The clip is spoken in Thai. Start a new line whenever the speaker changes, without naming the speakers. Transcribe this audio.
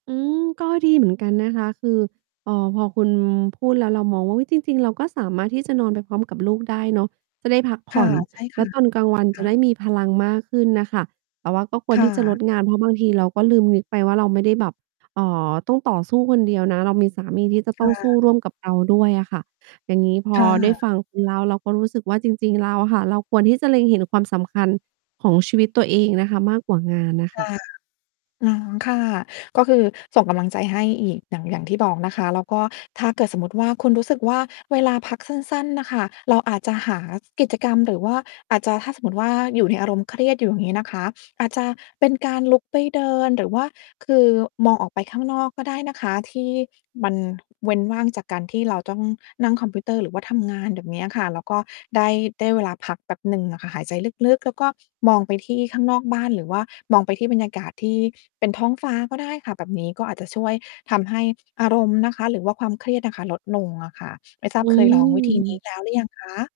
อืม ก็ดีเหมือนกันนะคะ คือ เอ่อ พอคุณพูดแล้ว เรามองว่า อุ๊ย จริง ๆ เราก็สามารถที่จะ นอนไปพร้อมกับลูกได้เนาะ จะได้พักผ
ค่
่
ะ
อน
ใช่
แ
ค
ล
่
้ว
ะ
ตอนกลาง วัน
ค
จะ
่
ได
ะ
้มีพลังมากขึ้นน่ะค่ะ แต่ว่าก็คว
ค
ร
่
ที่จะล
ะ
ดงาน เพราะบางทีเราก็ลืมนึกไปว่า เราไม่ได้แบบ เอ่อ ต้องต่อสู้คนเดียวนะ เรามีสามีที่จะ
ค
ต้อ
่
งสู้
ะ
ร่วมกับเราด้วยอะค่ะ อย่างงี้ พอ
ค่
ได้
ะ
ฟังคุณเล่า เราก็รู้สึกว่า จริง ๆ แล้วอะค่ะ เราควรที่จะเล็งเห็นความสำคัญของชีวิตตัวเองนะคะ มากกว่างานน่ะ
ค
ค่ะ
่ะ อ๋อ ค่ะ ก็คือส่งกำลังใจให้อีก อย่าง อย่างที่บอกนะคะ แล้วก็ถ้าเกิดสมมุติว่า คุณรู้สึกว่า เวลาพักสั้น ๆ น่ะค่ะ เราอาจจะหากิจกรรม หรือว่าอาจจะ ถ้าสมมติว่า อยู่ในอารมณ์เครียดอยู่งี้นะคะ อาจจะเป็นการลุกไปเดิน หรือว่าคือ มองออกไปข้างนอกก็ได้นะคะ ที่มันเว้นว่างจากการที่เราต้องนั่งคอมพิวเตอร์หรือว่าทำงาน แบบเนี้ยค่ะ แล้วก็ได้ ได้เวลาพักแป๊บหนึ่งอะค่ะ หายใจลึก ๆ แล้วก็มองไปที่ข้างนอกบ้าน หรือว่ามองไปที่บรรยากาศที่เป็นท้องฟ้าก็ได้ค่ะ แบบนี้ก็อาจจะช่วยทำให้อารมณ์นะคะ หรือว่าความเครียดน่ะค่ะ ลดลงอะค่ะ ไม่ทรา
อ
บ
ื
เคยลองวิธี นี้
ม
แล้วหรือยังคะ?